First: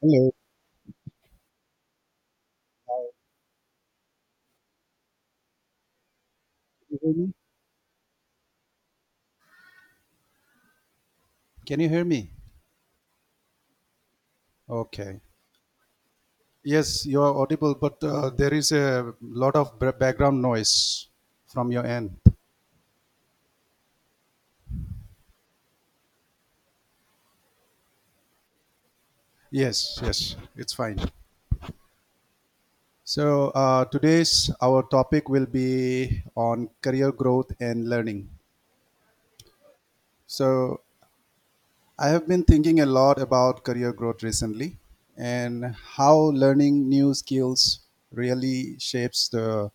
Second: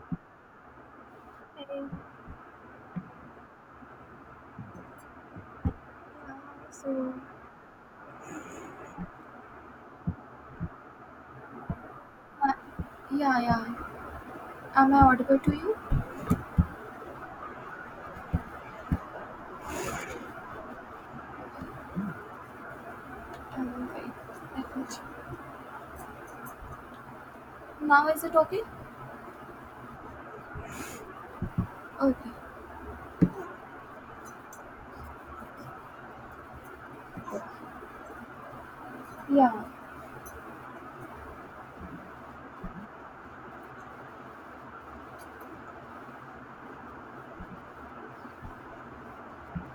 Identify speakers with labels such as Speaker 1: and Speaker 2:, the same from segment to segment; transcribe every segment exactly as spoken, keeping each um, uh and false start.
Speaker 1: Hello,
Speaker 2: Hey, yeah,
Speaker 1: can you
Speaker 2: so,
Speaker 1: hear me? Can you hear me?
Speaker 2: uh, yeah, yeah. Am I
Speaker 1: Okay.
Speaker 2: audible to you?
Speaker 1: Yes, you are audible, but uh, there is a lot of bra- background noise from your end.
Speaker 2: Um, wait, let me check. Now is it okay?
Speaker 1: Yes, yes, it's fine.
Speaker 2: Okay.
Speaker 1: So uh, today's our topic will be on career growth and learning.
Speaker 2: Yeah,
Speaker 1: So I have been thinking a lot about career growth recently, and how learning new skills really shapes the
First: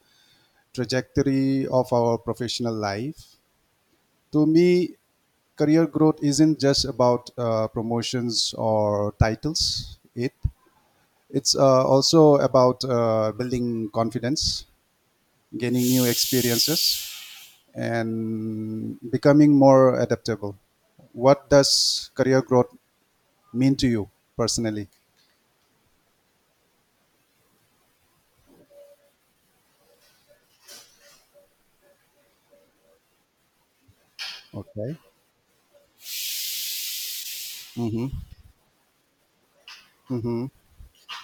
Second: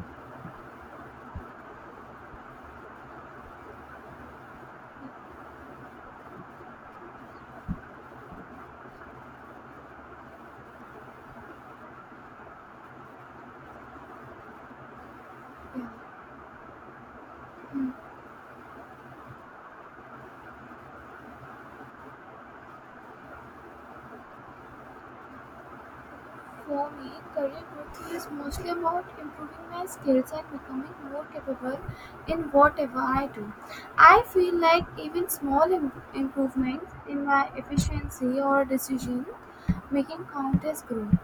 Speaker 1: trajectory of our professional life. To me, career growth isn't just about uh, promotions or titles. It it's uh, also about uh, building confidence, gaining
Speaker 2: yeah.
Speaker 1: new experiences,
Speaker 2: Mm.
Speaker 1: and becoming more adaptable. What does career growth mean to you personally?
Speaker 2: For me, career growth is mostly about improving my skills and becoming more capable in whatever I do. I feel like
Speaker 1: Okay.
Speaker 2: even small Im- improvements in my
Speaker 1: Mm-hmm.
Speaker 2: efficiency or decision making
Speaker 1: Mm-hmm.
Speaker 2: count as growth.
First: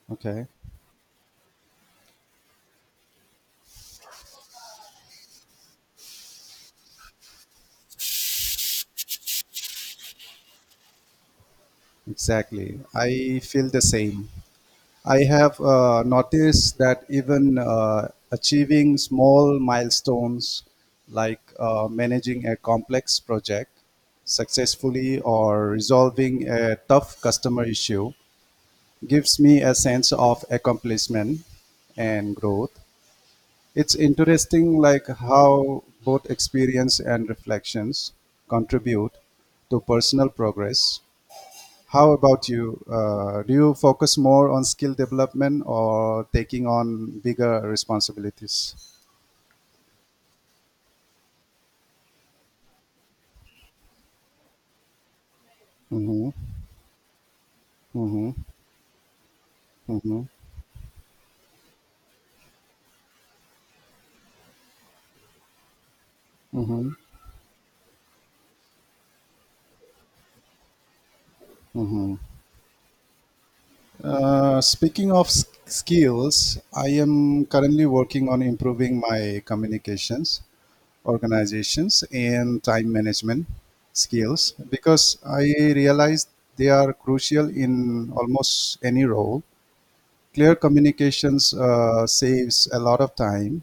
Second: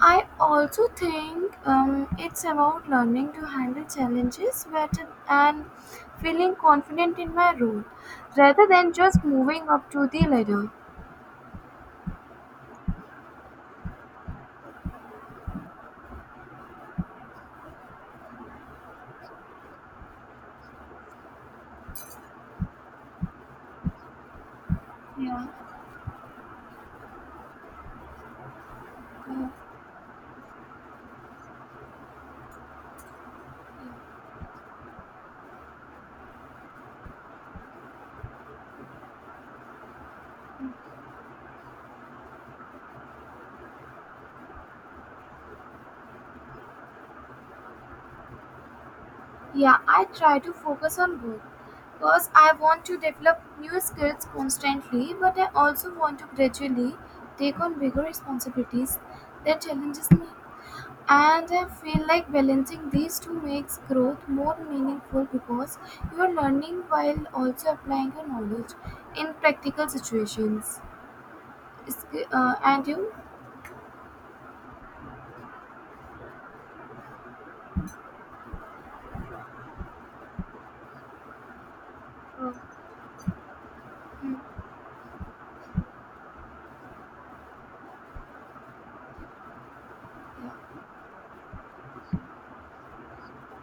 Speaker 2: I
Speaker 1: Okay,
Speaker 2: also think um, it's about learning to handle challenges better and feeling confident in my role rather than just moving up to the ladder.
Speaker 1: exactly, I feel the same. I have uh, noticed that even uh, achieving small milestones, like uh, managing a complex project successfully
Speaker 2: Yeah.
Speaker 1: or resolving a tough customer issue, gives
Speaker 2: Uh,
Speaker 1: me a sense of accomplishment and growth. It's interesting like how both experience and reflections contribute to personal progress. How about you? Uh, do you focus more on skill development or taking on bigger responsibilities?
Speaker 2: yeah, I try to focus on both because I want to develop new skills constantly, but I also want to
Speaker 1: Mm-hmm.
Speaker 2: gradually take on bigger
Speaker 1: Mm-hmm.
Speaker 2: responsibilities that challenges me.
Speaker 1: Mm-hmm.
Speaker 2: And I feel like balancing these two makes growth more meaningful because you're learning
Speaker 1: Mm-hmm.
Speaker 2: while also applying your knowledge in practical situations. Is-
Speaker 1: Mm-hmm.
Speaker 2: Uh, and you?
Speaker 1: Uh, speaking of s- skills, I am currently working on improving my communications, organizations, and
Speaker 2: Okay.
Speaker 1: time management skills, because I realized they are crucial in almost any role. Clear communications uh, saves a lot of time,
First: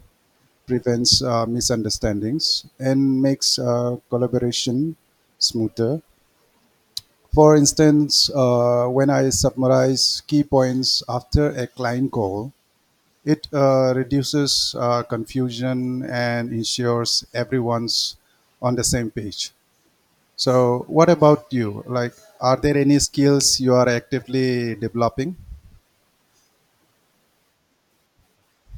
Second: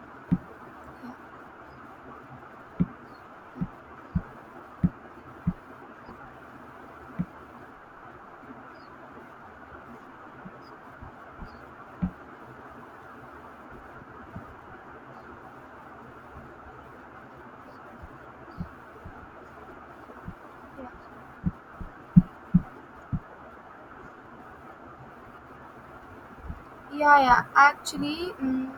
Speaker 1: prevents uh, misunderstandings, and makes uh, collaboration smoother. For instance, uh, when I summarize key points after a client call, it uh, reduces uh, confusion and ensures everyone's on the same page.
Speaker 2: Yeah.
Speaker 1: So, what about you? Like, are there any skills you are actively developing?
Speaker 2: Yeah, yeah. Actually, mm,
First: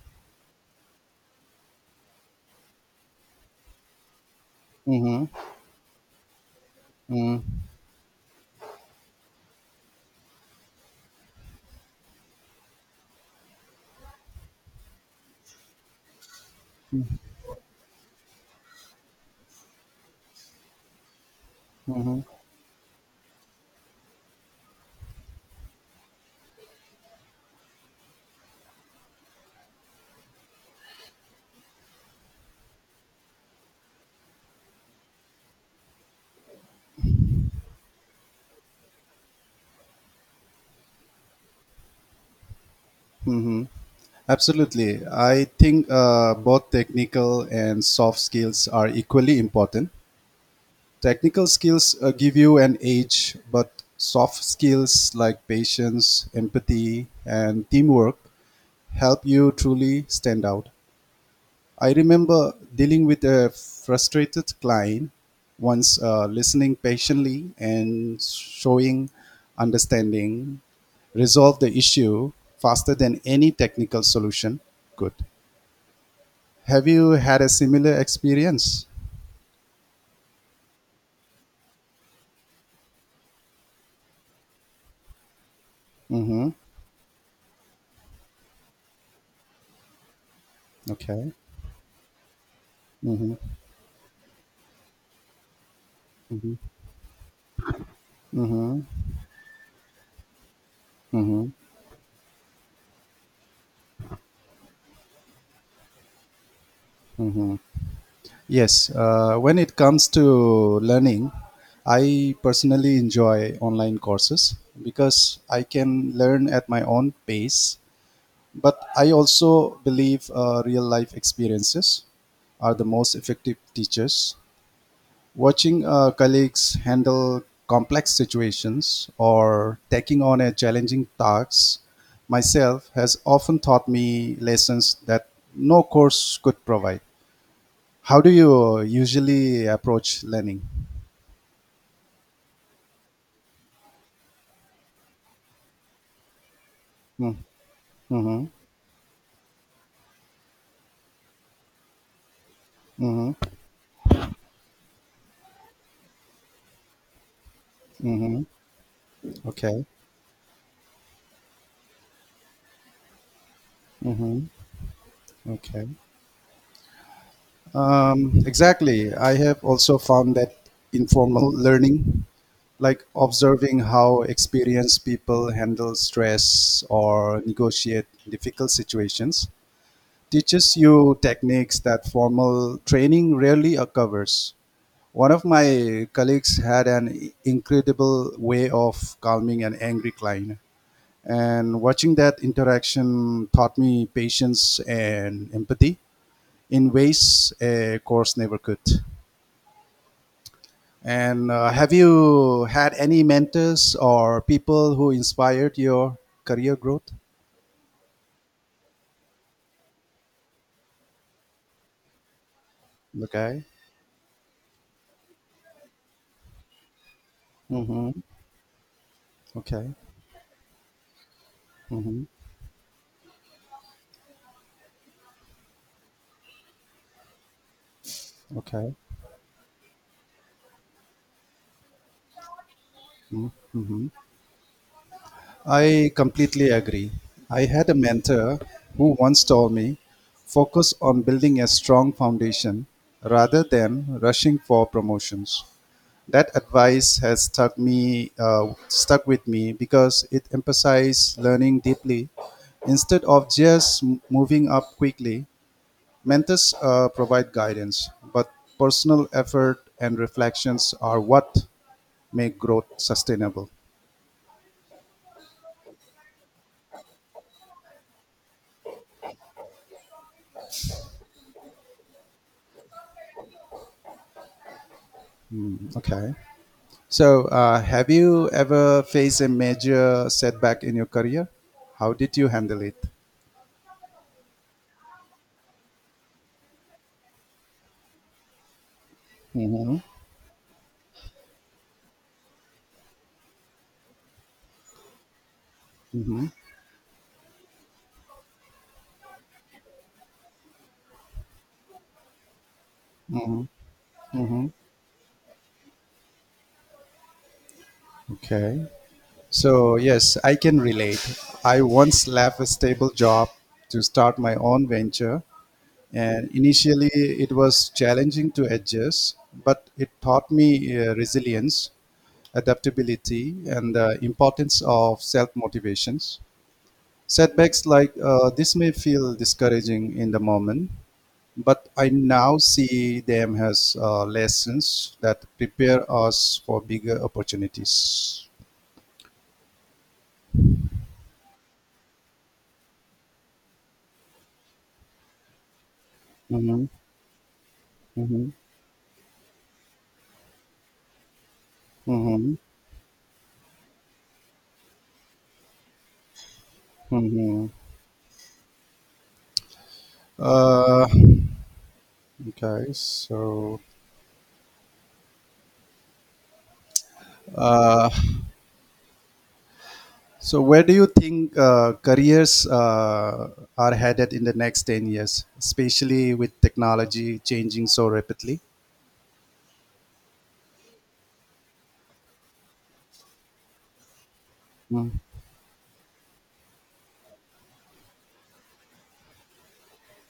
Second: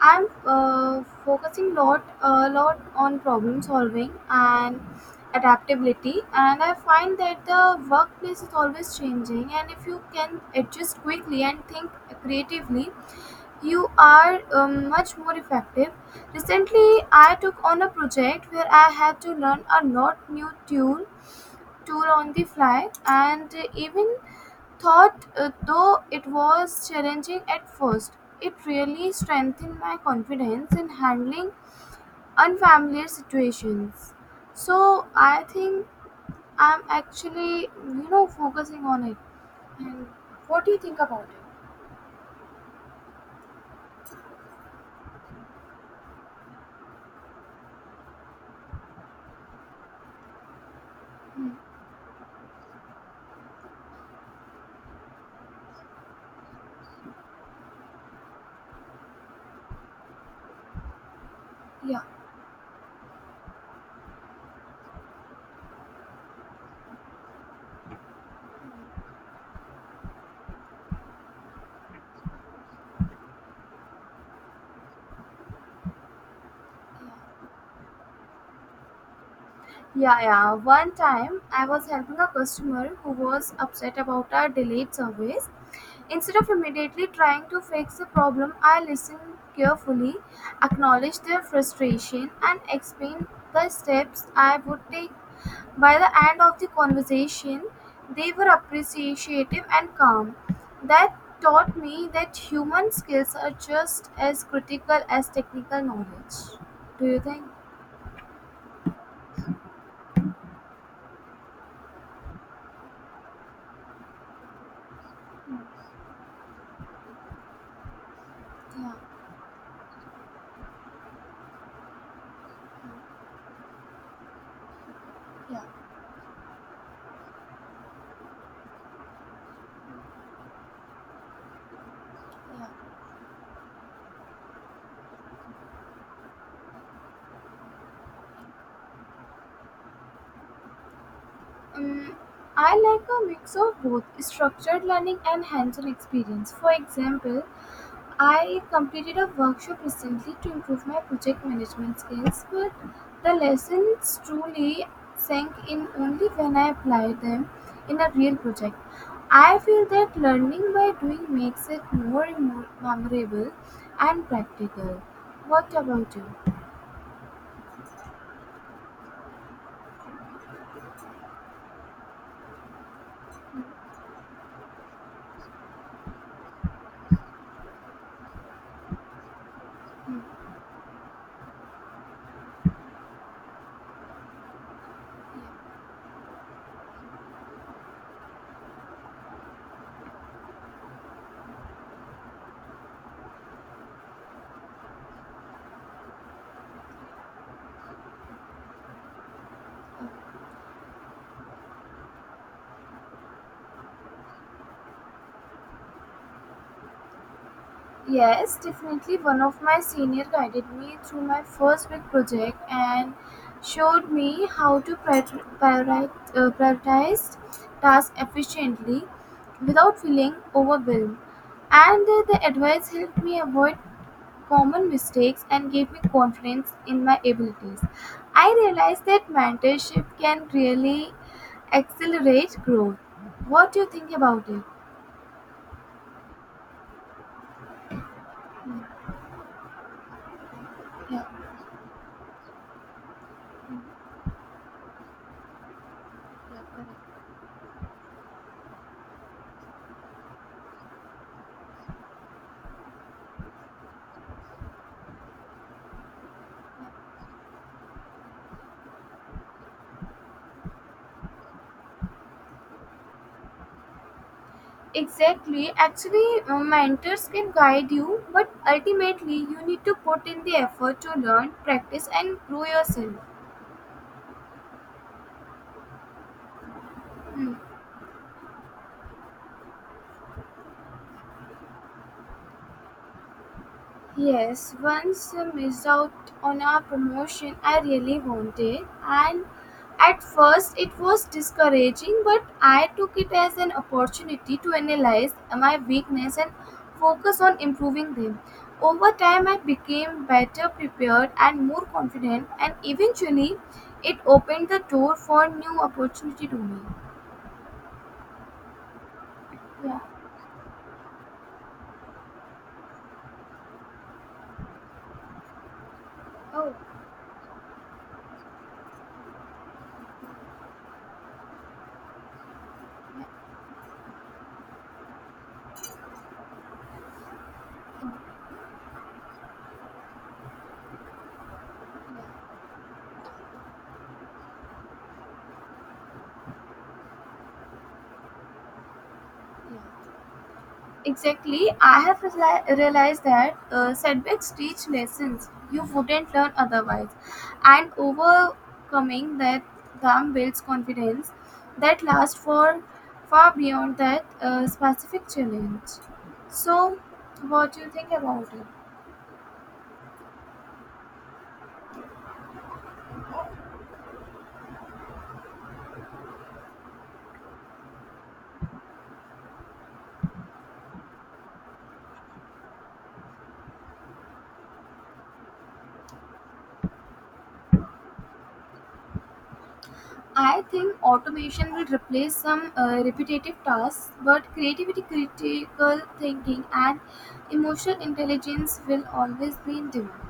Speaker 2: I'm uh, focusing lot a lot on problem solving and
Speaker 1: Mm-hmm.
Speaker 2: adaptability, and I find that
Speaker 1: Mm-hmm.
Speaker 2: the workplace is always changing. And if you can adjust quickly and think creatively, you are um, much more effective. Recently, I took on a project where I had to learn a lot new tune tool on the fly, and even thought uh, though it was challenging at first, it really strengthened my confidence in handling unfamiliar situations. So I think I'm actually, you know, focusing on it.
Speaker 1: Mm-hmm. Absolutely. I think uh, both technical and soft skills are equally important. Technical skills uh, give you an edge, but soft skills like patience, empathy, and teamwork help you truly stand out. I
Speaker 2: Yeah.
Speaker 1: remember dealing with a frustrated client once, uh, listening patiently and showing understanding resolved the issue faster than any technical solution could. Have you had a similar experience?
Speaker 2: Yeah, yeah. One time I was helping a customer who was upset about our delayed service. Instead of
Speaker 1: Mm-hmm.
Speaker 2: immediately trying to fix the problem, I listened carefully, acknowledged
Speaker 1: Okay.
Speaker 2: their frustration, and explained the steps I would take. By the end of the conversation, they were appreciative and calm. That taught me that human skills are just as critical as technical knowledge. Do you think?
Speaker 1: Yes. Uh, when it comes to learning, I personally enjoy online courses because I can learn at my own pace. But I also believe uh, real life experiences are the most effective teachers. Watching uh, colleagues handle complex situations or taking on a challenging task myself has often taught me lessons that no course could provide. How do you uh, usually approach learning?
Speaker 2: Um, I like a mix of both structured learning and hands on experience. For example,
Speaker 1: Mm-hmm.
Speaker 2: I completed a workshop recently to improve my project management skills, but the
Speaker 1: Mm-hmm.
Speaker 2: lessons truly sank in only when I applied them in a real project. I
Speaker 1: Okay.
Speaker 2: feel that learning by doing makes it more and more memorable and
Speaker 1: Mm-hmm.
Speaker 2: practical. What
Speaker 1: Okay.
Speaker 2: about you?
Speaker 1: Um, exactly. I have also found that informal learning, like observing how experienced people handle stress or negotiate difficult situations, teaches you techniques that formal training rarely covers. One of my colleagues had an incredible way of calming an angry client, and watching that interaction taught me patience and empathy in ways a course never could. And uh, have you had any mentors or people who inspired your career growth?
Speaker 2: Yes, definitely. One of my senior guided me through my first big project and
Speaker 1: Okay.
Speaker 2: showed me how to prior- priori- uh, prioritize
Speaker 1: Mm-hmm.
Speaker 2: tasks efficiently
Speaker 1: Okay.
Speaker 2: without feeling overwhelmed. And uh,
Speaker 1: Mm-hmm.
Speaker 2: the advice helped me avoid common mistakes and gave me confidence in my abilities. I
Speaker 1: Okay.
Speaker 2: realized that mentorship can really accelerate growth. What do you
Speaker 1: Mm-hmm.
Speaker 2: think about it?
Speaker 1: I completely agree. I had a mentor who once told me, focus on building a strong foundation rather than rushing for promotions. That advice has stuck me uh, stuck with me because it emphasized learning deeply instead of just m- moving up quickly. Mentors uh, provide guidance, but personal effort and reflections are what make growth sustainable.
Speaker 2: Exactly. Actually, uh, mentors can guide you, but ultimately, you need to put in the effort to learn, practice, and grow yourself.
Speaker 1: Okay, so
Speaker 2: Hmm.
Speaker 1: uh, have you ever faced a major setback in your career? How did you handle it?
Speaker 2: Yes, once I missed out on a promotion I really wanted, and
Speaker 1: Mm-hmm.
Speaker 2: at first it was discouraging, but I took it as an opportunity to analyze my weakness
Speaker 1: Mm-hmm.
Speaker 2: and focus on improving them. Over time, I became better prepared and more confident, and eventually, it
Speaker 1: Mm-hmm.
Speaker 2: opened the door for new opportunity to me.
Speaker 1: Okay. So,
Speaker 2: Yeah.
Speaker 1: yes, I can relate. I once left a stable job to start my own venture, and
Speaker 2: Oh,
Speaker 1: initially it was challenging to adjust, but it taught me uh, resilience, adaptability, and the importance of self motivations. Setbacks like uh, this may feel discouraging in the moment, but I now see them as uh, lessons that prepare us for bigger opportunities.
Speaker 2: yeah. Exactly. I have reali- realized that uh, setbacks teach lessons you wouldn't learn
Speaker 1: Mm-hmm.
Speaker 2: otherwise, and
Speaker 1: Mm-hmm.
Speaker 2: overcoming that them builds confidence that lasts
Speaker 1: Mm-hmm.
Speaker 2: for far beyond that uh, specific challenge. So,
Speaker 1: Hmm.
Speaker 2: what do you think about it?
Speaker 1: Uh, okay, so uh, so where do you think uh, careers uh, are headed in the next ten years, especially with technology changing so rapidly?
Speaker 2: I think automation will replace some uh, repetitive tasks, but creativity,
Speaker 1: Mm.
Speaker 2: critical thinking, and emotional intelligence will always be in demand.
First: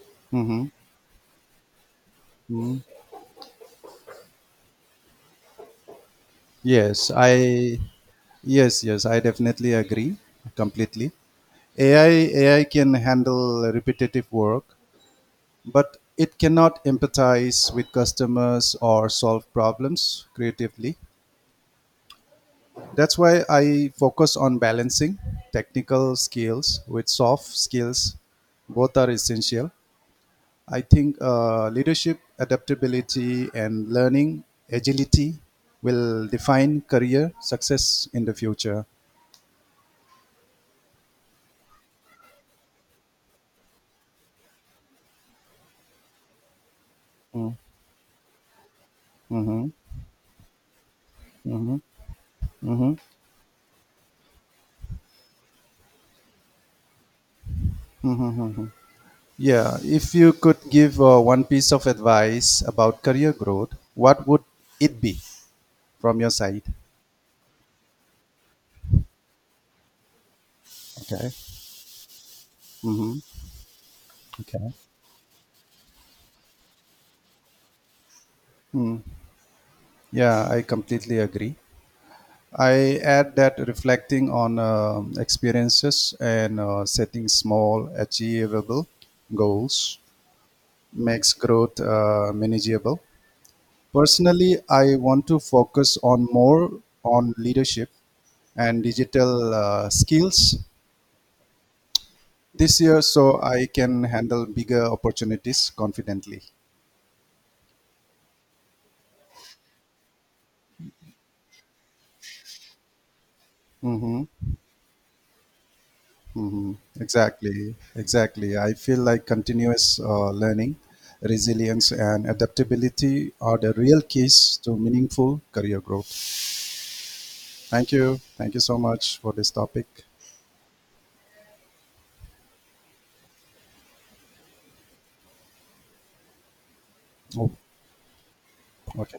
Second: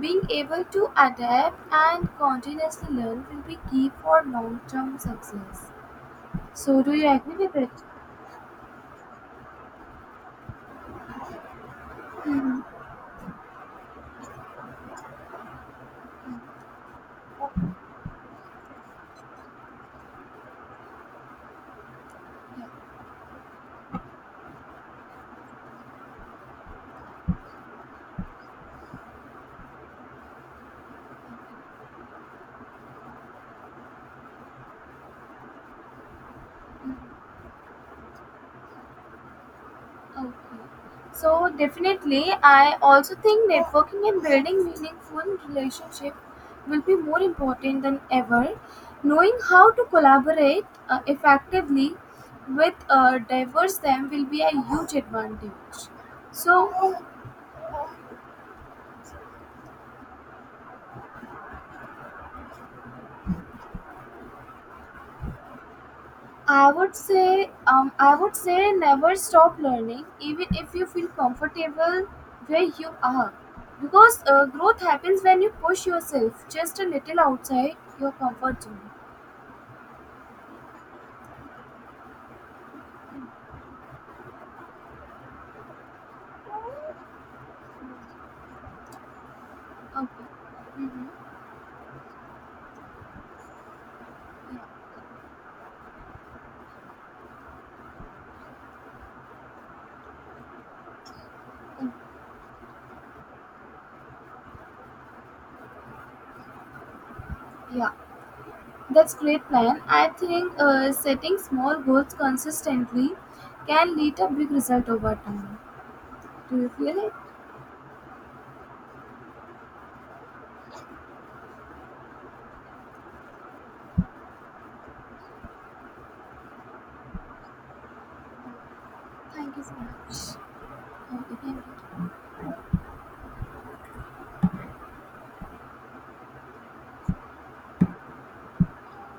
Speaker 2: Being able
Speaker 1: Mm-hmm.
Speaker 2: to adapt and
Speaker 1: Hmm.
Speaker 2: continuously learn will be key for long-term success. So, do you
Speaker 1: Yes,
Speaker 2: agree with it?
Speaker 1: I yes yes I definitely agree completely. A I AI can handle repetitive work, but it cannot empathize with customers or solve problems creatively. That's why I focus on balancing technical skills with soft skills. Both are essential. I think uh, leadership, adaptability, and learning agility will define career success in the future.
Speaker 2: So, definitely, I also think networking and building meaningful relationships will be more important than ever. Knowing how
Speaker 1: Hmm.
Speaker 2: to collaborate uh, effectively with uh, diverse them will be a huge advantage. So,
Speaker 1: Yeah, if you could give uh, one piece of advice about career growth, what would it be from your side?
Speaker 2: I would say, um, I would say, never stop learning, even if you feel
Speaker 1: Okay.
Speaker 2: comfortable where you
Speaker 1: Hmm.
Speaker 2: are, because uh,
Speaker 1: Okay.
Speaker 2: growth happens when you push yourself just a little outside your comfort zone.
Speaker 1: Yeah, I completely agree. I add that reflecting on um, experiences and uh, setting small, achievable goals
Speaker 2: Okay,
Speaker 1: makes growth uh, manageable. Personally, I want to focus on more on leadership and digital uh, skills this year, so I can handle bigger opportunities confidently.
Speaker 2: yeah, that's great plan. I think uh, setting small goals consistently can lead a
Speaker 1: Mhm.
Speaker 2: big result over time. Do you
Speaker 1: Mhm.
Speaker 2: feel it?
Speaker 1: Exactly, exactly. I feel like continuous uh, learning, resilience, and adaptability are the real keys to meaningful career growth. Thank you. Thank you so much for this
Speaker 2: Thank you so
Speaker 1: topic.
Speaker 2: much. Okay, thank you.
Speaker 1: Oh, okay.